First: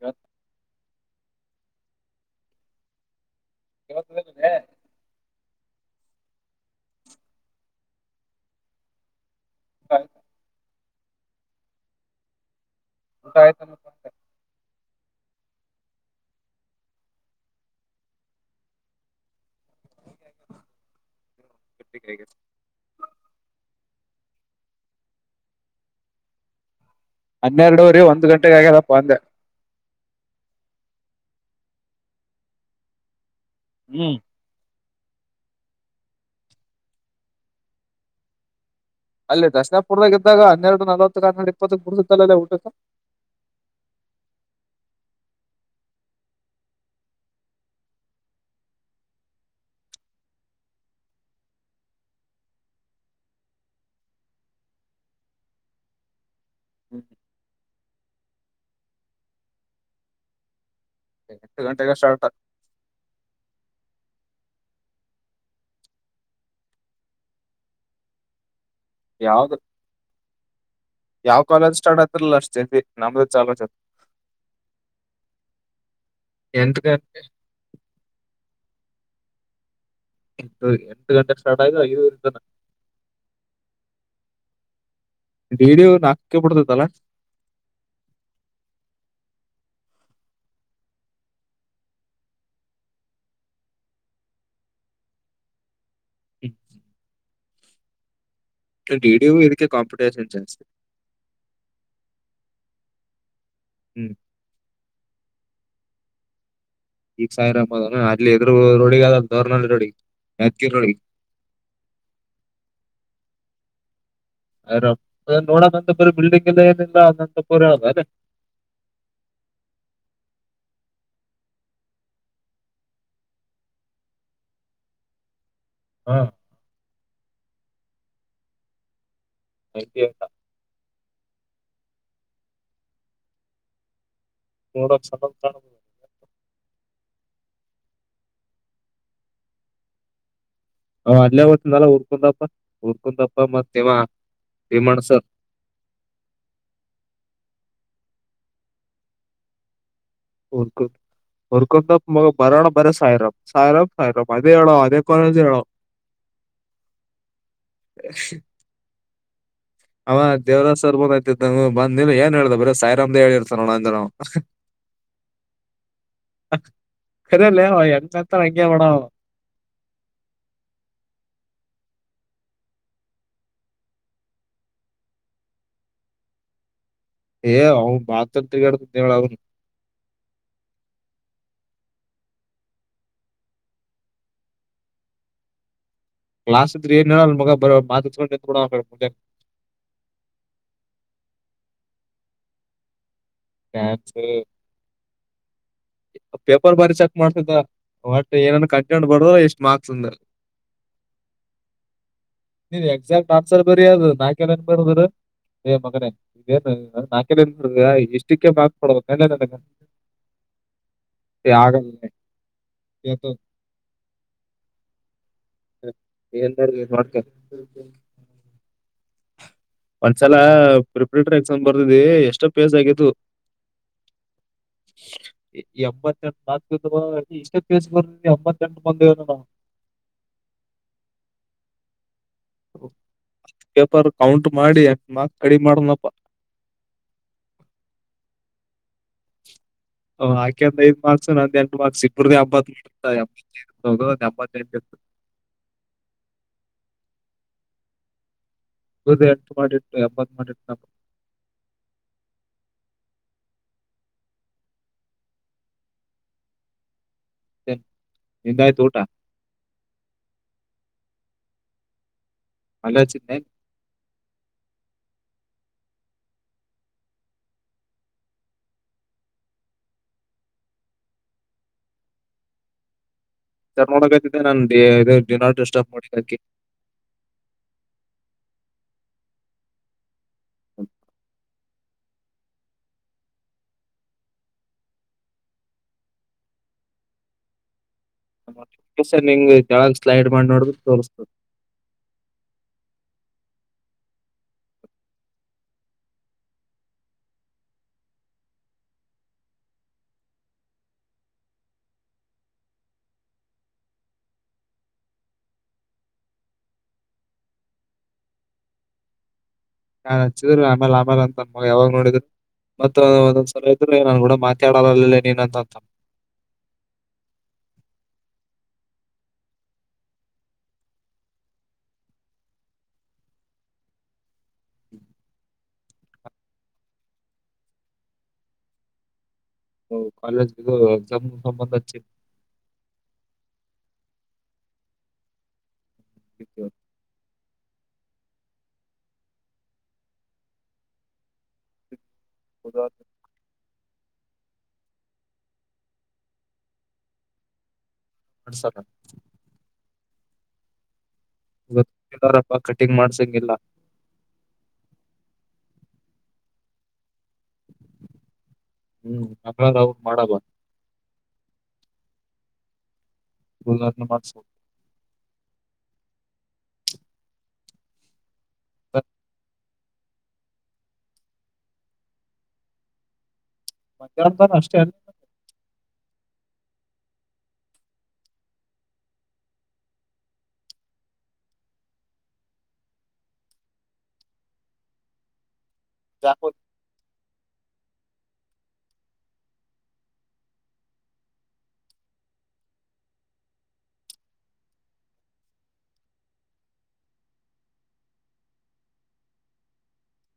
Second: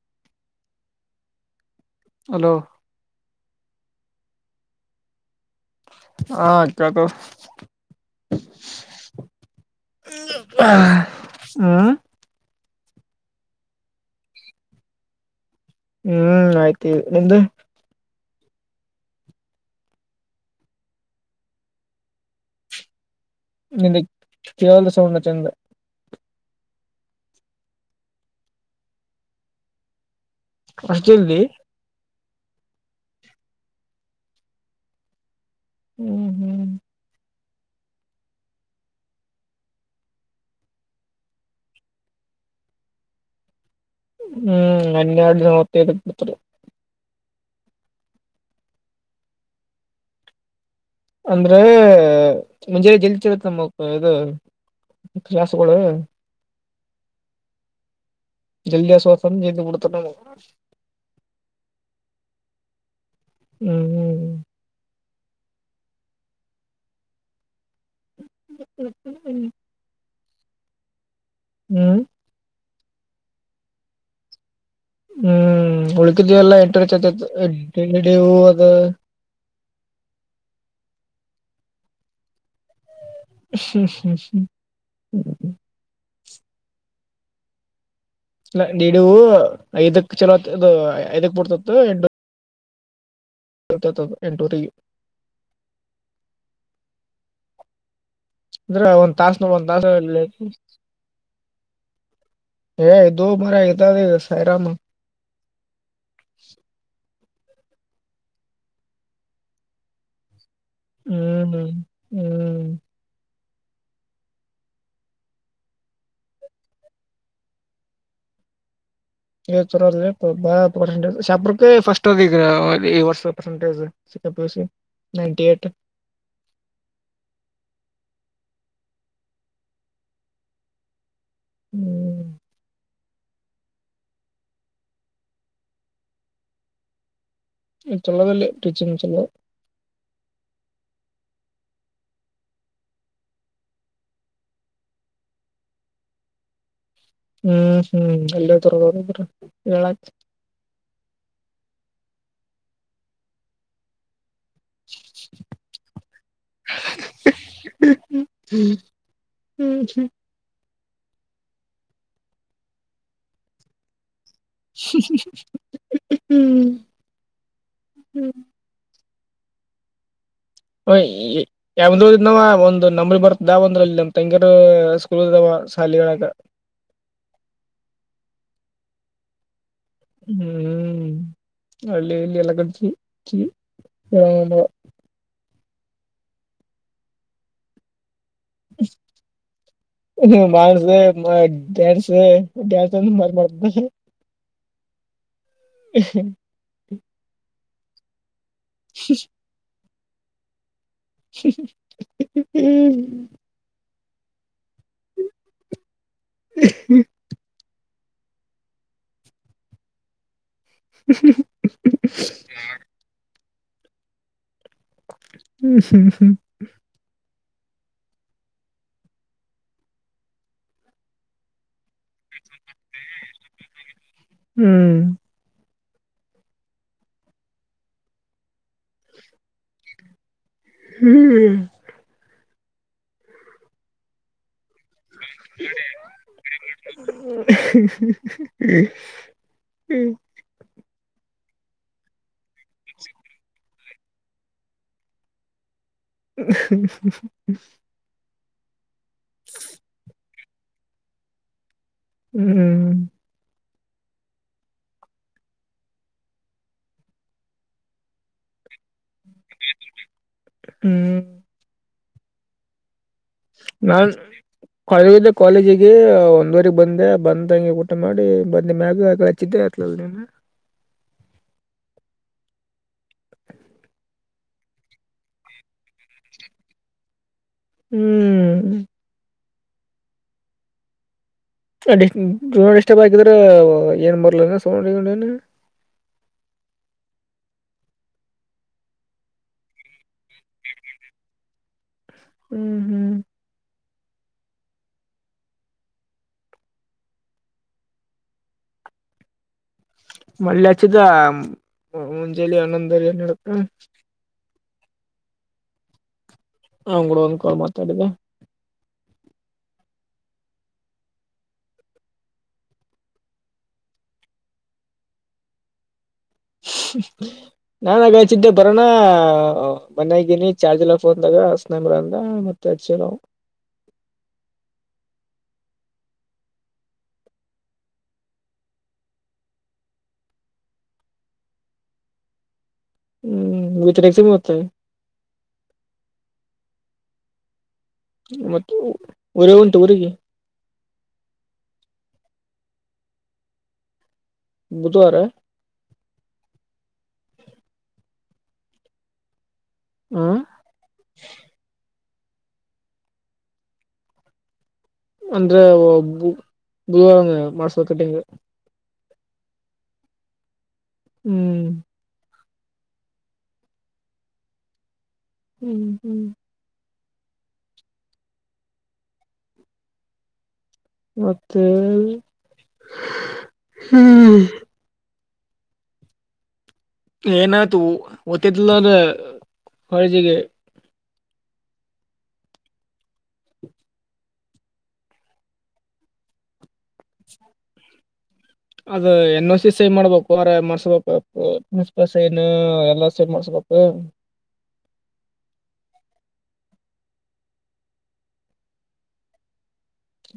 ಹ ಹಲೋ. ಕೇಳುತ ಇಲ್. ಹ ಕೇಳ್ತಾತಾ. ಹ್ಮ್ ಊಟ ಆಯ್ತಾ. ಹ್ಮ್ ಆಯ್ತು ನಿಮ್ದು. [unintelligible] ನಿನಿಗ್ ಕೇವಲ ಸೌಂಡೆ ಚಂದ. ಹನ್ನೆರಡುವ್ರರಿ ಒಂದ್ ಗಂಟೆಗೆ ಆಗ್ಯದಪ್ಪ ಅಂದೆ. ಆಸ್ಟ್ ಜಲ್ದಿ. ಹ್ಮ್ ಹ್ಮ್ ಹ್ಮ್ ಅಲ್ಲಿ ದಶಾ ಪುರ್ವದ ಇದ್ದಾಗ ಹನ್ನೆರಡು ನಲ್ವತ್ತುಕ್ ಹನ್ನೆಡು ಇಪ್ಪತ್ತಕ್ ಬಿಡ್ತೀತಲ್ಲಲೇ ಊಟಕ. ಹ್ಮ್ ಅನ್ಯಡು ನಲವತ್ತೈದು ಬಿಡ್ತೀರು. ಅಂದ್ರೆ ಮುಂಜ ಜಲ್ತಿರತ್ತ ನಮಕ್ ಇದು ಕ್ಲಾಸ್ಗಳು. ಜಲ್ದಿ ಆಸ್ವಾಸನ ಜಲ್ದಿ ಬಿಡ್ತಾರ್ ನಮ್ಗೆ. ಎಂಟು ಗಂಟೆಗೆ ಸ್ಟಾರ್ಟ. ಹ್ಮ್ ಹ್ಮ್ ಯಾವ್ದ. ಯಾವ್ ಕಾಲೇಜ್ ಹ್ಮ್ ಸ್ಟಾರ್ಟ್ ಆಗ್ತಿರಲ್ಲ ಅಷ್ಟ ಜಲ್ದಿ ನಮ್ದ ಚಾಲೋಜತ್. ಹ್ಮ್ ಉಳಕಿದ್ದೀವಲ್ಲಾ ಎಂಟುವರೆ ಗಂಟೆ ಚತೆತಿ ಡಿವು ಅದು. ಎಂಟು ಎಂಟು ಗಂಟೆ ಸ್ಟಾರ್ಟ್ ಆಗಿದ್ರೆ ಐದುವರೆ ತನ. ಹ್ಮ್ ಡಿ ಡಿ ನಾಲ್ಕ ಬಿಡ್ತದಲ್ಲ. ಡಿಡಿವು ಐದಕ್ ಚಲೋ ಐದಕ್ ಬಡ್ತತ್ತು ಎಂಟು ಎಂಟುವರಿಗೆ. ಹ ಅಂದ್ರೆ ಒಂದ್ ಡಿ ಯು ತಾಸನ ಇದಕ್ಕೆ ಒಂದ್ ತಾಸ ಕಾಂಪಿಟೇಷನ್ ಲೇಟ್. ಜಾಸ್ತಿ ಹೆ ದೋ ಮಾರಾಯ ಇದವ್ದು ಹ್ಮ್ ಇದು ಸೈರನು. ಈಗ ಸಾವಿರ ಅಬದ ಅಲ್ಲಿ ಎದುರು ರೋಡಿ ಅದ ದೋರ್ನ ರೋಡಿ ಯ್ಕಿ ರೋಡಿ. ಹ್ಮ್ ಹ್ಮ್ ಆರಾಮ್ ನೋಡ ನನಂತಪುರ ಬಿಲ್ಡಿಂಗ್ ಎಲ್ಲ ಏನಿಲ್ಲ ಅನಂತಪುರ ಅಲೆ. ಹೆ ಚಲೋ ಇದೆಯಪ ಬಾಳ್ ಪರ್ಸೆಟಜ್ ಶಾಪುರಕ್ಕೆ ಫಸ್ಟ್ ಅದ ಈ ವರ್ಷದ ಪರ್ಸೆಂಟೇಜು. ಸಿಕ್ಕಪ್ಲಿಸಿ ನೈನ್ಟಿ ಎಟ್. ಹಾ [unintelligible] ಹ್ಮ್ ಮೂಡ ಚಲ. [unintelligible] ಹ್ಮ್ ಚಲೋದಲ್ಲಿ ಟೀಚಿಂಗ್ ಚಲೋ. ಹ ಅಲ್ಲೇ ಓದ್ತಿದಲ್ಲ ಊರ್ಕಂದಪ್ಪ ಉರ್ಕಂದಪ್ಪ ಮತ್ ಇವ ಭೀಮಣ್ಣ ಸಾರ್. ಹ್ಮ್ ಹ್ಮ್ ಅಲ ಹೋಯ್ತರ್ ಅವ್ರ ಇಬ್ರು ಹೇಳ್ಕೆ. ಹುರ್ಕ ಹೊರ್ಕೊಂಡಪ್ಪಾ ಮಗ ಬರೋಣ ಬರ ಸಾಯಿರಬ್ ಸಾಯಿರಬ್. ಅದೇ ಹೇಳೋ ಅದೇ ಕಾಲೇಜ್ ಅವ. ಹ್ಮ್ ಹ್ಮ್ ಹಾ ದೇವರಾಜ್ ಸರ್ ಬಂದ್ನ ಬಂದ ನಿಲ್ಲು ಎನ್ ಹೇಳ್ದ ಬರಿ ಸಾಯಿರಾಮ್ದೇ ಹೇಳಿರ್ತಾರನಣ ಅಂದೆ ನಾವು. ಹ್ಮ್ ಅರಿ ಅಲ್ಲಯ ಎತ್ರ ಹ್ಮ್ ಮಂಗ್ಯ ಮಾಡಣ ಹ ಈ ಯಾವಂದ ಇದ್ನಾವ ಒಂದು ನಮ್ಳ ಬರ್ತದಾವ ಅಂದ್ರಲ್ಲಿ ನಮ್ ತಂಗರು ಸ್ಕೂಲ್ ಇದದಾವ ಶಾಲಿಗಳಾಗ ಏ ಅವ ಮಾತಗಳ ಅವ ಹೂ ಹೂ ಹಳ್ಳಿ ಇಲ್ಲಿ ಎಲ್ಲ ಕಡೆ ಚಿ ಚಿ ಕ್ಾಸ ಏ ನ ಮ ಬ ಮಾ ಮಾಸ ಡ್ಯಾನ್ಸ್ ಡ್ಯಾನ್ಸ್ ಅಂದ ಮ ಮಾಡ ್ಯಾನ್ಸ್ ಹೂ ಪೇಪರ್ ಬರಿ ಚೆಕ್ ಮಾಡ್ತಿದ ಒಟ್ ಏನನ್ ಕಂಟೆಂಟ್ ಬರ್ ಎಷ್ಟ್ ಮಾರ್ಕ್ಸ್ ಅಂದ ನೀನ್ ಹ್ಮ್ ಎಕ್ಸಾಕ್ಟ್ ಆನ್ಸರ್ ಬರಿ ಅದು ನಾ ನ್ ಬರು ಏ ಮಗನ ಇದೇನು ನಾಕಲಷ್ಟ ೆ ಬಾಗ್ಡಬೇಕಲ್ಲ ಹ ಆಗಲ್ ಇು ಹ್ಮ್ ಹ ಎಲ್ಲೂ ಮಾಡ ಒಂದ್ಸಲ ಪ್ರಿಪರೇಟರಿ ಎಕ್ಸಾಮ್ ಬರ್ದಿ ಎಷ್ಟೋ ಪೇಸ್ ಆಗಿದ್ವು ಹೂ ಎಂಬತ್ತ್ತೆಂಟು ನಾ ಇಷ್ಟಸ್ ಬರ ಎಂಬತ್ತ್ತೆಂಟ ಬಂದೇವ ನಾವು ಹೂ ಪೇಪರ್ ಕೌಂಟ್ ಮಾಡಿ ಎಲ್ಡ್ ಮಕ್ ಕಡಿ ಮಾಡನಪ್ಪ ಹೂ ್ ಆಕಂದ ಐ್ ಮಾರ್ಕ್ಸ್ ನ ಒಂದ ಎಂಟು ಮಾರ್ಕ್ ಇಬ್ಬ್ದ ಎಂಬತ್ತು ಎೈ ಎಂಬತ್ತೆಂಟ ಹೂ ಹದು ಎಂು ಮಾಡಿಟ್ಟು ಎಂಬತ್ ಮಾಡಿಟ್ಟ ಹೂ ನಿಿಂದಾಯ್ತು ಊಟ ಹೂ ಅಲ್ಲೇ ಅಚ್ಚತಿ ಏನ್ ನಾನ್ು ಕಾಲೇಜಿಗೆ ಒಂದ್ವರೆಗೆ ಬಂದೆ ಬಂದಂಗೆ ಊಟ ಮಾಡಿ ಬಂದ ಮ್ಯಾಗ ಆ ಚಿದ್ಧಯತ್ಲ ಸ ನೋಡ್ಿದೆ ನಾನ್ಿನ್ಟಪ್ ಮಾಡಿಾಕಿ ಹೂ ಹ [unintelligible] ಡ ಡಿಸ್ಟರ್ಬ್ ಆಾಕಿದ್ರ ಏನ್ ಬರ್ಲ ಸೋ ನ್ ನಿಂಗ್ ಕೆಳಗ್ ಸ್ಲೈಡ್ ಮಾಡಿ ನೋಡ್ರೆ ತೋರಿಸಸ್ತದೆ ಹೂ ಮಳ್ಳಚದ ಮಂಜಲಿ ಅನಂದರನ್ ಹಡತ ಹಾ್ ಕೂಡ ಒಂದ್ ಕಾಲ್ ಮಾತಾಡಿದ್ದೆ ನಾನ್ ಹಚ್ಚಿದ್ರಿ ಆಮೇಲೆ ಆಮೇಲೆ ಅಂತ ಮ ಯಾವಾಗ ನೋಡಿದ್ರಿ ಮತ್ತ ಒಂದ್ಲ ಇದ್ರೆ ನಾನ್ ಕೂಡ ಮಾತಾಡಲ್ಲನಂತಂತ ಹ್ ನಾನ್ಗಚಿದ್ದೆ ಬರೋಣ ಮನ್ಯಾಗೀನಿ ಚಾರ್ಜ್ ಎಲ್ಲ ಫೋನ್ದಾಗ ನಂಬ್ರ ಅಂದ ಮ ಕ್ಷ ನೋ ಕಾಲೇಜ್ ಎಕ್ಸಾಮ್ ಮುಗ್ಸೊಂಡ ಬಂದ ಹಚ್ಚಿ. ಹ್ಮ್ ವಿಚರೆಕ್ಸಮತ್ತ. ಹ ಮತ್ತ ಊರೇ ಉಂಟು ಊರಿಗೆ. ಬುಧ. ಬುಧವಾರ. [unintelligible] ಹ [unintelligible] ಗತ್ತಾರಪ್ಪ ಕಟಿಂಗ್ ಮಾಡ್ಸಂಗಿಲ್ಲಾ. ಅಂದ್ರೆ ಬುಧ ಬುಧವಾರ ಮಾಡಿಸಬೇಕು ಕಟಿಂಗ್. ಹ್ಮ್ [unintelligible] ಮಾಡಬ. ಹ್ಮ್ [unintelligible] ಹ್ಮ್ ಹ್ಮ್ ತೆ. ಮತ್ತೆ. ಹ್ಮ್ ಮದ್ಯನ್ತನ ಅಷ್ಟೇ. ಏನಾಯ್ತು ಓತ್ತಿದಿದಲ ಕಳಜಿಗೆ. ಜಪೂರ್. [inaudible] ಅದ ಎನ್ ಹೊ ಸಿ ಸೈನ್ ಮಾಡ್ಬೇಕು ಮಾರಾಯ ಮಾಡ್ಸ್ಬೇಕು ಸೈನು ಎಲ್ಲಾ ಸೈನ್ ಮಾಡ್ಸ್ಬೇಕು.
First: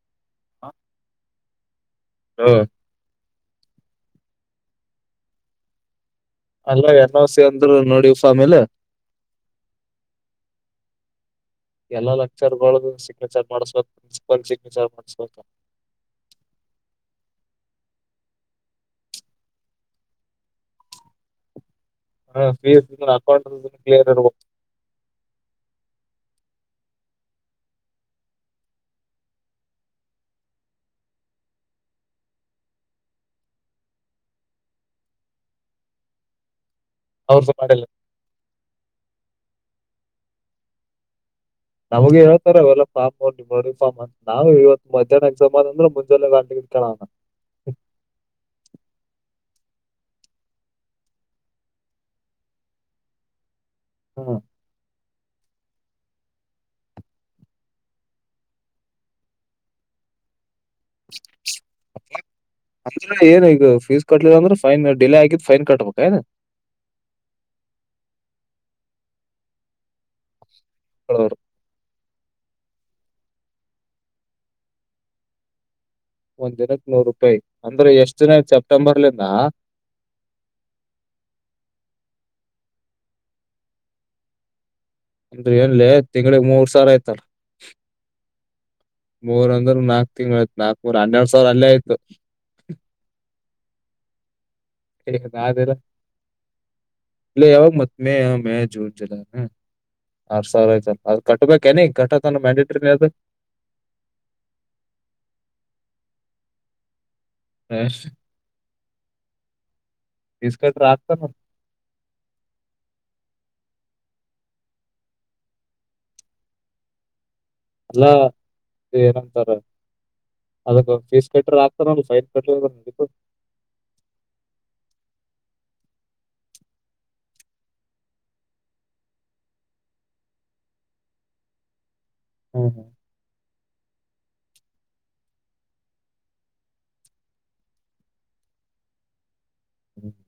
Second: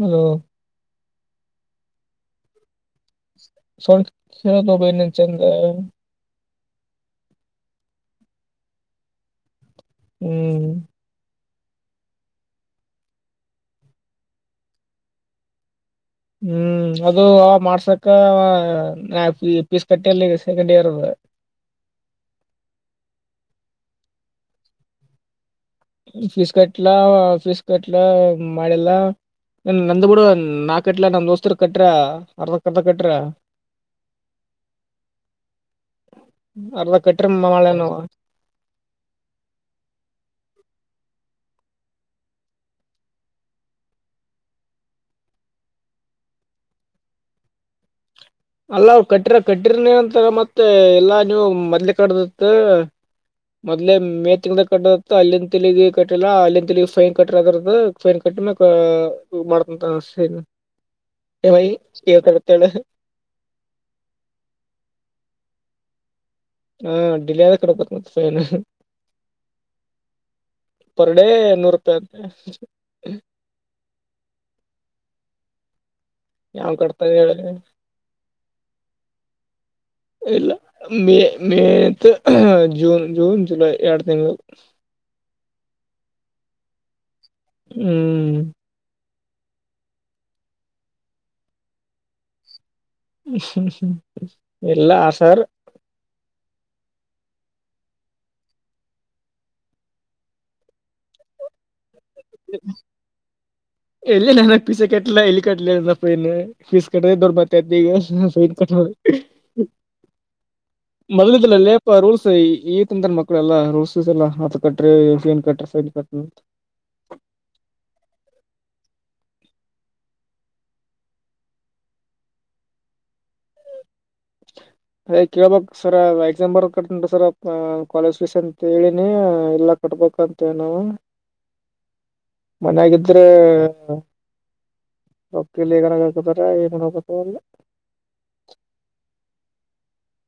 ಹೆಲೋ. ಹಾ ಹ್ಮ ಸೌಂಡ್ ಕೆಳತಿಲ್ ನಿ ಚಂದ. ಅಲ್ಲ ಎನ್ ಹೊ ಸಿ ಅಂದ್ರು ನೋಡಿ ಫಾಮಿಲಿ. ಹ್ಮ್ ಎಲ್ಲಾ ಲೆಕ್ಚರ್ ಗಳದು ಸಿಗ್ನೇಚರ್ ಮಾಡ್ಸ್ಬಬೇಕ್ ಪ್ರಿನ್ಸಿಪಲ್ ಸಿಗ್ನೇಚರ್ ಮಾಡ್ಸ್ಬೇಕ. ಹ್ಮ್ ಅದು ಮಾಡ್ಸಕ್ಕ ಪೀಸ್ ಕಟ್ಟೆ ಇಲ್ಲ ಸೆಕೆಂಡ್ ಇಯರ್ ದು. ಹ ಫೀಸ್ [unintelligible] ಅಕೌಂಟ್ ಕ್ಲಿಯರ್ ಇರ್ಬೇಕು. ಫಿಶ್ ಕಟ್ಲ ಫಿಶ್ ಕಟ್ಲ ಮಾಡಿಲ್ಲ. ನಂದ ಬಿಡು ನಾ ಕಟ್ಲ ನಮ್ ದೋಸ್ತರು ಕಟ್ರ ಅರ್ದ ಕರ್ದ ಕಟ್ರ. ಅರ್ದ ಕಟ್ಟ್ರ ಮಾ ಅವ್ರದ್ದು ಮಾಡಿಲ್ಲ ಮಾಡ್ಲೆನ್ಅವ. ನಮಗೆ ಹೇಳ್ತಾರ ಅವೆಲ್ಲ ಪಾಪ. [unintelligible] ನಾವು ಇವತ್ ಮಧ್ಯಾಹ್ನ ಎಕ್ಜಾ ಅಂತ ಅಂದ್ರೆ ಮುಂಜಾಲೆ ರಾತ್ರಿ ಕೇಳೋಣ. ಅಲ್ಲ ಅವ್ರು ಕಟ್ಟಿರ ಕಟ್ಟರ ನೀನಂತರ ಮತ್ತೆ ಎಲ್ಲಾ ನೀವು ಮದ್ಲ ಕಡ್ದತ್. ಮೊದ್ಲೆ ಮೇ ತಿಂಗದ ಕಟ್ಟ. ಅಲ್ಲಿಂದ ತೆಗಿ ಕಟ್ಟಿಲ್ಲ ಅಲ್ಲಿನ್ ತೆಲಗಿ ಫೈನ್ ಕಟ್ಟ್ರದ್ರದ್ದ ಫೈನ್ ಕಟ್ಟ್ಮೆ. ಹು ಮಾಡ್ತಂತನ ಫೀಸ್ನ. [inaudible] ಏನ್ ಈಗ ಫೀಸ್ ಕಟ್ಲಿಲ್ಲಂದ್ರೆ ಫೈನ್ ಡಿಲೆ ಆಗಿದ ಫೈನ್ ಕಟ್ಬೇಕ ಏನು. ಹಾ ಡಿಲೆ ಆದ ಕಡಬತ್ ಫೈನ್ನು. ಪರ್ ಡೇ ಕಳವ್ರು ನೂರು ರೂಪಾಯಿ ಅಂತೆ. ಒಂದ್ ಯಾವ್ ದಿನಕ್ಕೆ ನೂರ್ ಕಟ್ತಾರ ಹೇಳಿ ರೂಪಾಯಿ ಅಂದ್ರೆ ಎಷ್ಟ ದಿನ ಆಯ್ತ್ ಸೆಪ್ಟೆಂಬರ್ಲಂದ. ಇಲ್ಲ ಮೇ ಮೇಂತ ಜೂನ್ ಜೂನ್ ಜುಲೈ ಎರಡು ತಿಂಗಳು. ನ್ೀ ಎನ್ಲ್ಲ ತಿಂಗಳಗ್ ಮೂರ್ ಸಾವಿರ ಆಯ್ತಲ್ಲ ಹೂ ಹೂ ಮೂರ ಅಂದ್ರೆ ನಾಕ್ ತಿಂಗಳಯ್ತ್ ನಾಕ್ ಮೂರ್ ಹನ್ನೆರ ಸಾವಿರ ಅಲ್ಲೇ ಆಯತು ನಿ ಅದಲ್ಲ ಲೇ ಯಾವಾಗ ಮತ್ ಮೇ ಯಾವ ಮೇ ಜೂನ್ ಜಲ ಆರ್ ಸಾವಿರ ಆಯ್ತಲ್ಲ ಅದು ಕಟ್ಟಬೇಕ ಏನ ಕಟ್ಟಕ ಮ್ಯಾಂಡಿಟ್ರಿನ ಅದು ಎಲ್ಲಿ ನಾನ ಪೀಸ ಕಟ್ಟಲಾ ಎಲ್ಲಿ ಕಟ್ಲ ಪೀಸ ಕಟ್ಟ್ರ ದೊಡ್ಬ ತನ್ ಕಟ್ಟ ಫೀಸ್ ಕಟ್ರ ಆಗ್ತಾನ ಮೊದಲುಲ್ಲ ಅಲ್ಲೇ ರೂಲ್ಸ್ ಈತ ಅಂದ್ರ ಮಕ್ಳೆಲ್ಲಾ ರೂಲ್ಸ್ಸ್ ಎಲ್ಲ ಹ ಕಟ್ರೆ ಸೈನ್ ಕಟ್ರ ಸೈನ್ ಕ ಅಲ್ಲಾ ಏನಂತಾರ ಅದಕ್ಕ ಫೀಸ್ ಕಟ್ರರ್ ಆಗ್ತಾರ ಸೈಡ್ ಕ ಹ ಅಯ ಕೇಳ್ಬಕ್ ಸರ್ ಎಕ್ಸಾಮಂ ಬರ್ ಕಂಟ ಸರ್ ಕಾಲೇಜ್ ಫೀಸ್ ಅಂತ ಹೇಳಿನಿ ಇಲ್ಲಕ್ ಕೊಟ್ಬೇಕಂತ ನವು ಹ್ಮ್ ಮನಾಗ ಹ್ಮ್ ಇದ್ರೆ ರಕ್ತಲ್ಲಿಗನ ಹಾಕತಾರೆ ಏನು ಹೋಗತ ಅಲ್ಲಿ ಹೂ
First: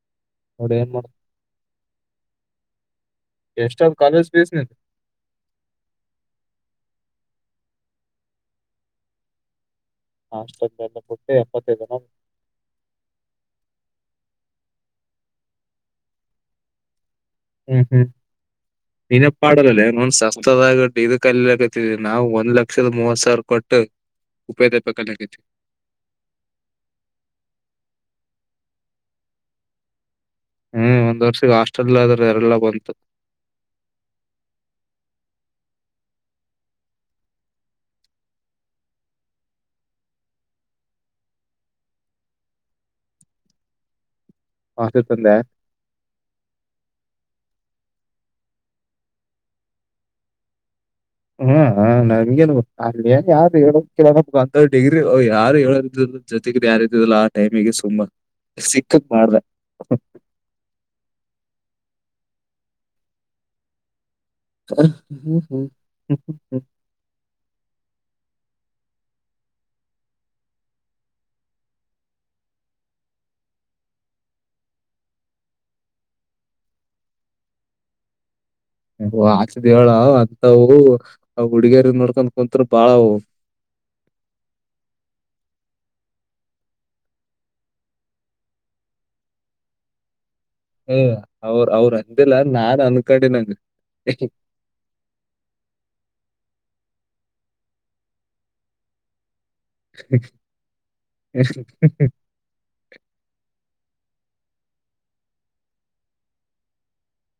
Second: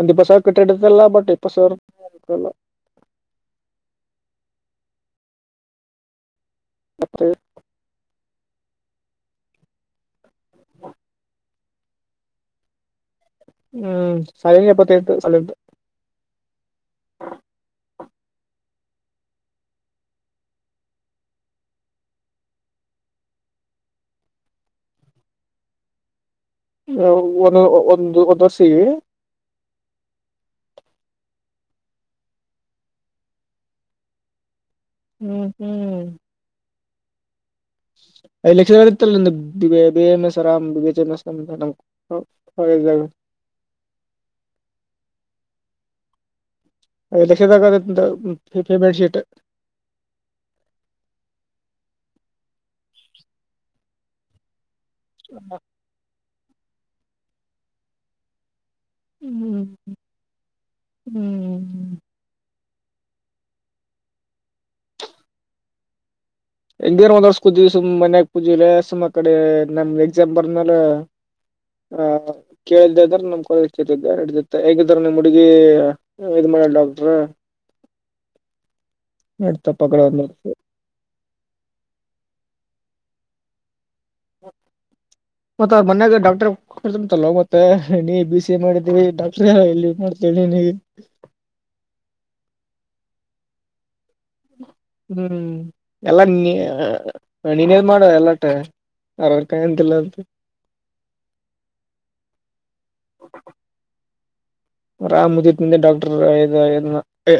ಒಂದ್ಿ ಬಸ್ಸ ನೋಡಿ ಏನ್ ಕೆಟ್ಟಡಲ್ಲ ಮಾಡ ಬಟ್ಪ್ಪಲ್ಲ ಎಷ್ಟಾದ್ ಕಾಲೇಜ್ ಫೀಸ್ ನಿಂತ ಮತ್ತೆ ಹಸ್ಟ್ಟಿ ಎಪ್ಪತ್ತ ದಿನ ಹೂ ಸಾಲ ಎಪ್ಪತ್ತು ಸ್ ಹೂ ಹೂ ಅ ನಿನಪಾಡಲ್ಲೊಂದ್ ಸಸ್ತದಗಟ್ಟ ಇದ ಕಲ್ಲಿಕತ ನಾವ್ ಒಂದ್ ಲಕ್ಷದ ಮೂವತ್ ಸಾವಿರ ಕೊಟ್ಟು ಉಪೇೋಗ ಪಕ್ಕಗೈತಿ ಒಂದು ಒಂದು ಒಂದುಸಿ ಹೂ ಒಂದ್ ವರ್ಷಗ ಹಾಸ್ಟೆಲ್ ಆದ್ರ ಎರೆಲ್ಲಾ ಬಂತು ಹೂ ಹೂ ಐದು ಲಕ್ಷದ ಇತ್ತಲ್ಲ ನ ಎಮ ಎಸ್ರಾಮ್ಜ ಸರಿಯಾಗಿ ಹೇಳು ಹಾ ಸೇ ತಂದೆ ಎಲೆಕ್ಷನ್ದಾಗ ಪೇಮೆಂಟ್ ಶೀಟ್ ಹೂ ನನ್ಗೇನ್ ಅನ್ ಯಾರು ಹೇಳ ಅಂತ ಡಿಗ್ರಿ ಯಾರು ಹೇಳದ ಜೊತೆಗ ಯಾರತಿಲ್ಲ ಆ ಟೈಮಿಗೆ ಸುಂಬಾ ಸಿಕ್ಕಕ್ ಮಾಡ್ರ ಹೂ ಹ ಹೂ ಹೂ ಹೂ ಹೆಂಗೇನ್ ಒಂದರ್ಸ್ ಕೂುದೀವಿ ಸುಮ್ಮ್ ಮನ್ಯಾಗ ಪೂಜಿಲ್ಲ ಸುಮ್ಮ್ ಕಡೆ ನಮ್ ಎಕ್ಸಾಮ್ ಬಂದ ಮೇ ಆ ಕೇಳ್ದದ್ರೆ ನಮ್ ಕಾಲಿದ್ದ ಹಿಡಿದತ್ತ ಹೇಗಿದ್ರ ನಿಮ್ ಹುಡುಗಿ ಇದು ಮನ ಡಾಕ್ಟರ ಆಚೆ ದಳ ಅಂತವು ಅವ ಹುಡುಗಿಯರ ನೋಡ್ಕ್ ಕುಂತರ ಬಾಳವು ಮತ್ತ ಅವ ಮನ್ನಾಗ ಡಾಕ್ಟರ್ ಂಟಲ್ ಮತ್ತೆ ನೀ ಬಿ ಸಿ ಎ ಮಾಡಿದೀಿ ಡಾಕ್ಟ್ರ ಎಲ್ಲಿ ಮಾಡ್ತೇಿಗೆ ಹ ಅವ್ರ ಅವ್ರ ಅಂದಿಲ್ಲ ನಾನ್ ಅನ್ಕಡೆ ನಂಗ ಹೂ ಎಲ್ಲ ನೀ ನೀನ್ೇದ್ ಮಾಡುವ ಎಲ್ಲಟ ಅರ ಕಾಯಂತಿಲ್ಲ ಅಂತ ಎಷ್ಟ ಅವ ಆ ಮುದಿಂದ ಡಾಕ್ಟರ್ ಐ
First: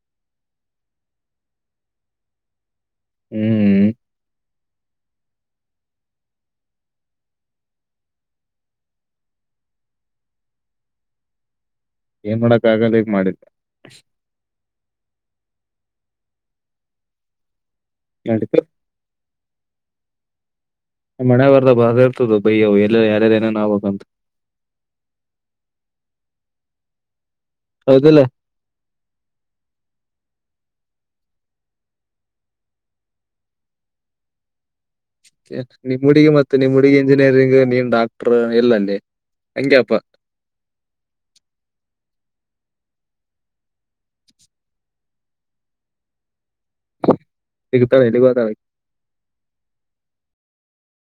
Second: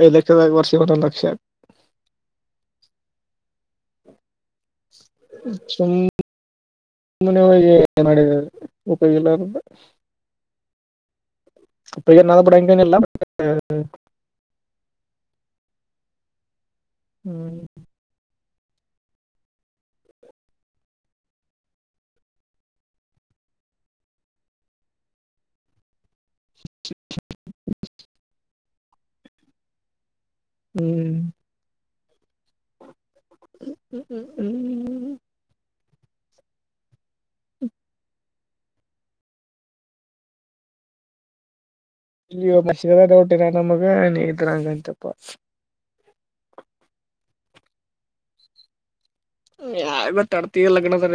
ಐದು ಲಕ್ಷದ ವರ್ಷ ಇ ಒೊಂದ್ ಲಕ್ಷ ಆ ಹಾ ಹೂ ಅ ಮುನವಾಗಿಏ ಮಾಡ ಉಪಯೋಗಿಲ್ಲ್ರ ಅ ಎನಾದ ಏನ್ ಮಾಡಕ್ ಪಡಂಗ ಇಲ್ಲ ಆಗಲ್ಲ ಈಗ ಮಾಡಿದ್ದೆ ಹೂ ನೆಡಿತಾತಿ ನಾಮ್ ಹಣೆ ಬರ್ದ ಬಾರ ಇರ್ತದು ಬಯವು ಎಲ್ಲ ಯಾರದ ನೇನು ಆ್ಬೇಕ ಅಂತ ಹೌದಲ್ಲ ಹೂ ್ಮ್ಮ್ಮ ಹೂ ಹೂ ನಿಮ್ಮ್ ಹುಡಗಿ ಮತ್ತೆ ನಿಮ್ಮ ಹುಡುಗಿ ಇಂಜಿನಿಯರಿಂಗ್ ನೀನ್ ಡಾಕ್ಟರ್ ಎಲ್ಲಲ್ಲಿ ಹಂಗಗೆಪ್ಪಾ ಇಲ್ಲಿ ಡೌಟರ ನಮಗ ನೀ ಇದ್ರಂಗಂತಪ್ಪ ಸಿಗ್ತಾಳ ಎಲ್ಲಿಗೆ ಹೋಗುವಳು ಯಾವ ತಡ್ತಿ ಲಗ್ನದ